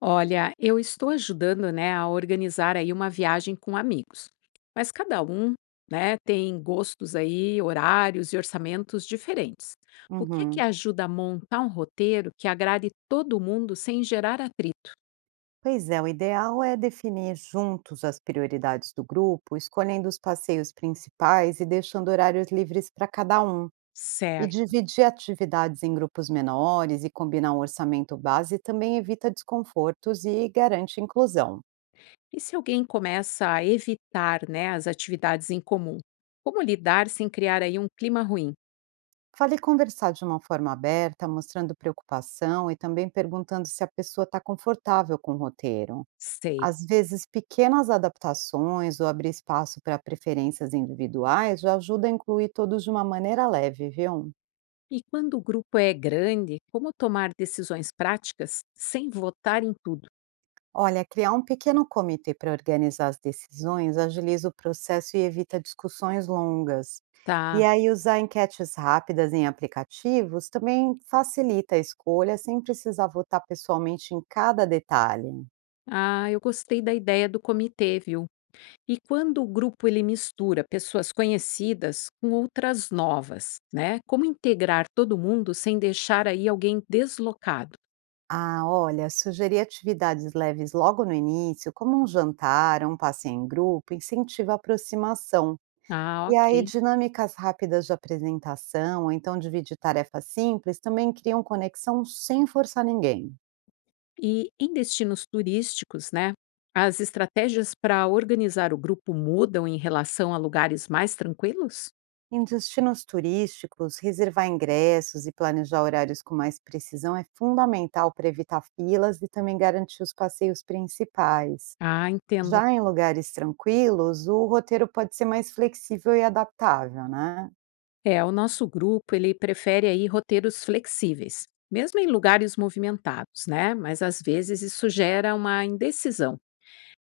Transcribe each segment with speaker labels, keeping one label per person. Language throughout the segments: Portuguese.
Speaker 1: Olha, eu estou ajudando, né, a organizar aí uma viagem com amigos. Mas cada um, né, tem gostos aí, horários e orçamentos diferentes. O que que
Speaker 2: Uhum.
Speaker 1: ajuda a montar um roteiro que agrade todo mundo sem gerar atrito?
Speaker 2: Pois é, o ideal é definir juntos as prioridades do grupo, escolhendo os passeios principais e deixando horários livres para cada um. E
Speaker 1: Certo.
Speaker 2: dividir atividades em grupos menores e combinar um orçamento base também evita desconfortos e garante inclusão.
Speaker 1: E se alguém começa a evitar, né, as atividades em comum? Como lidar sem criar aí um clima ruim?
Speaker 2: Fale conversar de uma forma aberta, mostrando preocupação e também perguntando se a pessoa está confortável com o roteiro.
Speaker 1: Sei.
Speaker 2: Às vezes, pequenas adaptações ou abrir espaço para preferências individuais já ajuda a incluir todos de uma maneira leve, viu?
Speaker 1: E quando o grupo é grande, como tomar decisões práticas sem votar em tudo?
Speaker 2: Olha, criar um pequeno comitê para organizar as decisões agiliza o processo e evita discussões longas. E
Speaker 1: Tá.
Speaker 2: aí, usar enquetes rápidas em aplicativos também facilita a escolha sem precisar votar pessoalmente em cada detalhe.
Speaker 1: Ah, eu gostei da ideia do comitê, viu? E quando o grupo ele mistura pessoas conhecidas com outras novas, né? Como integrar todo mundo sem deixar aí alguém deslocado?
Speaker 2: Ah, olha, sugerir atividades leves logo no início, como um jantar, um passeio em grupo, incentiva a aproximação.
Speaker 1: Ah,
Speaker 2: E aí,
Speaker 1: ok.
Speaker 2: dinâmicas rápidas de apresentação, ou então dividir tarefas simples, também criam conexão sem forçar ninguém.
Speaker 1: E em destinos turísticos, né? As estratégias para organizar o grupo mudam em relação a lugares mais tranquilos?
Speaker 2: Em destinos turísticos, reservar ingressos e planejar horários com mais precisão é fundamental para evitar filas e também garantir os passeios principais.
Speaker 1: Ah, entendo.
Speaker 2: Já em lugares tranquilos, o roteiro pode ser mais flexível e adaptável, né?
Speaker 1: É, o nosso grupo, ele prefere aí roteiros flexíveis, mesmo em lugares movimentados, né? Mas às vezes isso gera uma indecisão.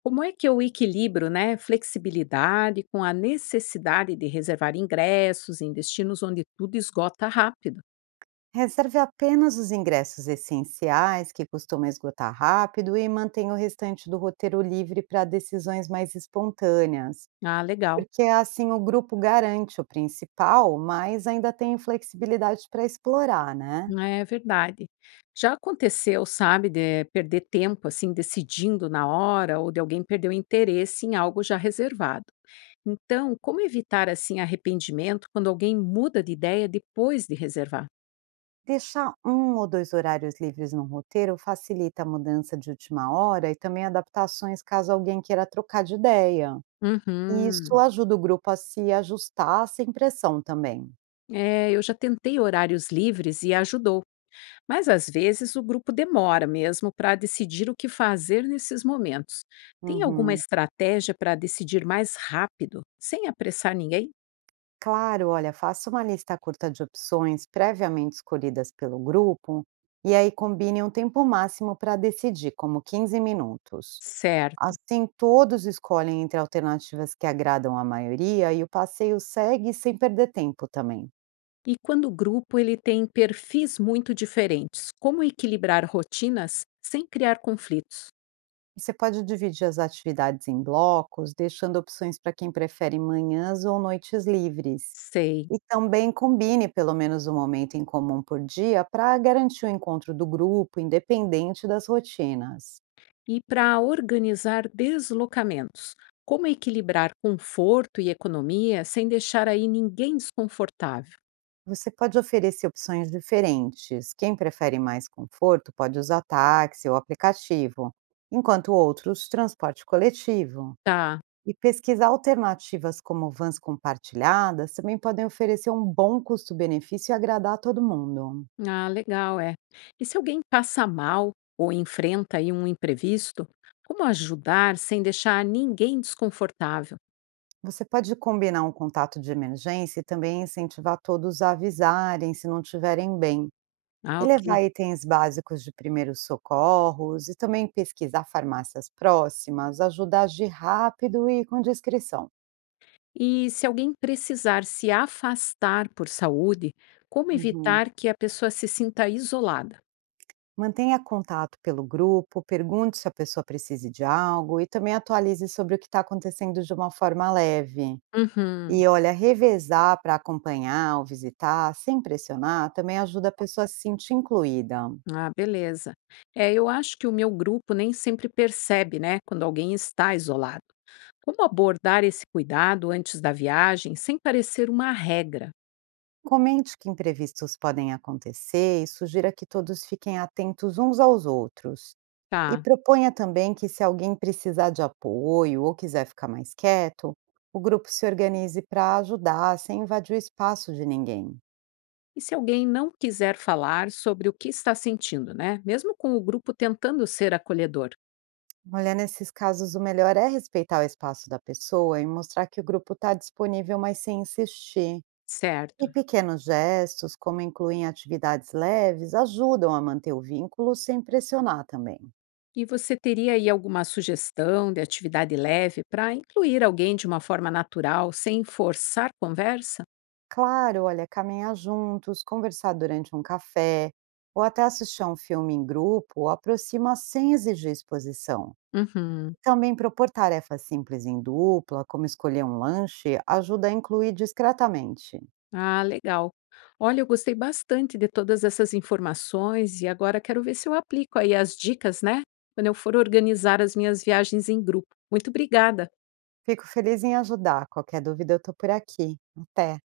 Speaker 1: Como é que eu equilibro, né, flexibilidade com a necessidade de reservar ingressos em destinos onde tudo esgota rápido?
Speaker 2: Reserve apenas os ingressos essenciais, que costumam esgotar rápido, e mantenha o restante do roteiro livre para decisões mais espontâneas,
Speaker 1: Ah, legal.
Speaker 2: porque assim o grupo garante o principal, mas ainda tem flexibilidade para explorar, né?
Speaker 1: É verdade. Já aconteceu, sabe, de perder tempo assim decidindo na hora ou de alguém perder o interesse em algo já reservado. Então, como evitar assim arrependimento quando alguém muda de ideia depois de reservar?
Speaker 2: Deixar um ou dois horários livres no roteiro facilita a mudança de última hora e também adaptações caso alguém queira trocar de ideia. E isso
Speaker 1: Uhum.
Speaker 2: ajuda o grupo a se ajustar sem pressão também.
Speaker 1: É, eu já tentei horários livres e ajudou, mas às vezes o grupo demora mesmo para decidir o que fazer nesses momentos. Tem alguma
Speaker 2: Uhum.
Speaker 1: estratégia para decidir mais rápido, sem apressar ninguém?
Speaker 2: Claro, olha, faça uma lista curta de opções previamente escolhidas pelo grupo e aí combine um tempo máximo para decidir, como 15 minutos.
Speaker 1: Certo.
Speaker 2: Assim, todos escolhem entre alternativas que agradam a maioria e o passeio segue sem perder tempo também.
Speaker 1: E quando o grupo ele tem perfis muito diferentes, como equilibrar rotinas sem criar conflitos?
Speaker 2: Você pode dividir as atividades em blocos, deixando opções para quem prefere manhãs ou noites livres.
Speaker 1: Sei.
Speaker 2: E também combine pelo menos um momento em comum por dia para garantir o encontro do grupo, independente das rotinas.
Speaker 1: E para organizar deslocamentos, como equilibrar conforto e economia sem deixar aí ninguém desconfortável?
Speaker 2: Você pode oferecer opções diferentes. Quem prefere mais conforto pode usar táxi ou aplicativo, enquanto outros transporte coletivo.
Speaker 1: Tá.
Speaker 2: E pesquisar alternativas como vans compartilhadas também podem oferecer um bom custo-benefício e agradar a todo mundo.
Speaker 1: Ah, legal, é. E se alguém passa mal ou enfrenta aí um imprevisto, como ajudar sem deixar ninguém desconfortável?
Speaker 2: Você pode combinar um contato de emergência e também incentivar todos a avisarem se não estiverem bem,
Speaker 1: Ah,
Speaker 2: e
Speaker 1: ok.
Speaker 2: levar itens básicos de primeiros socorros e também pesquisar farmácias próximas, ajuda a agir rápido e com discrição.
Speaker 1: E se alguém precisar se afastar por saúde, como
Speaker 2: Uhum.
Speaker 1: evitar que a pessoa se sinta isolada?
Speaker 2: Mantenha contato pelo grupo, pergunte se a pessoa precisa de algo e também atualize sobre o que está acontecendo de uma forma leve.
Speaker 1: Uhum.
Speaker 2: E olha, revezar para acompanhar ou visitar, sem pressionar, também ajuda a pessoa a se sentir incluída.
Speaker 1: Ah, beleza. É, eu acho que o meu grupo nem sempre percebe, né, quando alguém está isolado. Como abordar esse cuidado antes da viagem sem parecer uma regra,
Speaker 2: Comente que imprevistos podem acontecer e sugira que todos fiquem atentos uns aos outros. E
Speaker 1: tá?
Speaker 2: proponha também que, se alguém precisar de apoio ou quiser ficar mais quieto, o grupo se organize para ajudar, sem invadir o espaço de ninguém.
Speaker 1: E se alguém não quiser falar sobre o que está sentindo, né? Mesmo com o grupo tentando ser acolhedor,
Speaker 2: Olha, nesses casos, o melhor é respeitar o espaço da pessoa e mostrar que o grupo está disponível, mas sem insistir. E
Speaker 1: certo?
Speaker 2: pequenos gestos, como incluir em atividades leves, ajudam a manter o vínculo sem pressionar também.
Speaker 1: E você teria aí alguma sugestão de atividade leve para incluir alguém de uma forma natural, sem forçar conversa?
Speaker 2: Claro, olha, caminhar juntos, conversar durante um café ou até assistir a um filme em grupo aproxima sem exigir exposição.
Speaker 1: Uhum.
Speaker 2: Também propor tarefas simples em dupla, como escolher um lanche, ajuda a incluir discretamente.
Speaker 1: Ah, legal. Olha, eu gostei bastante de todas essas informações e agora quero ver se eu aplico aí as dicas, né? Quando eu for organizar as minhas viagens em grupo. Muito obrigada.
Speaker 2: Fico feliz em ajudar. Qualquer dúvida, eu tô por aqui. Até!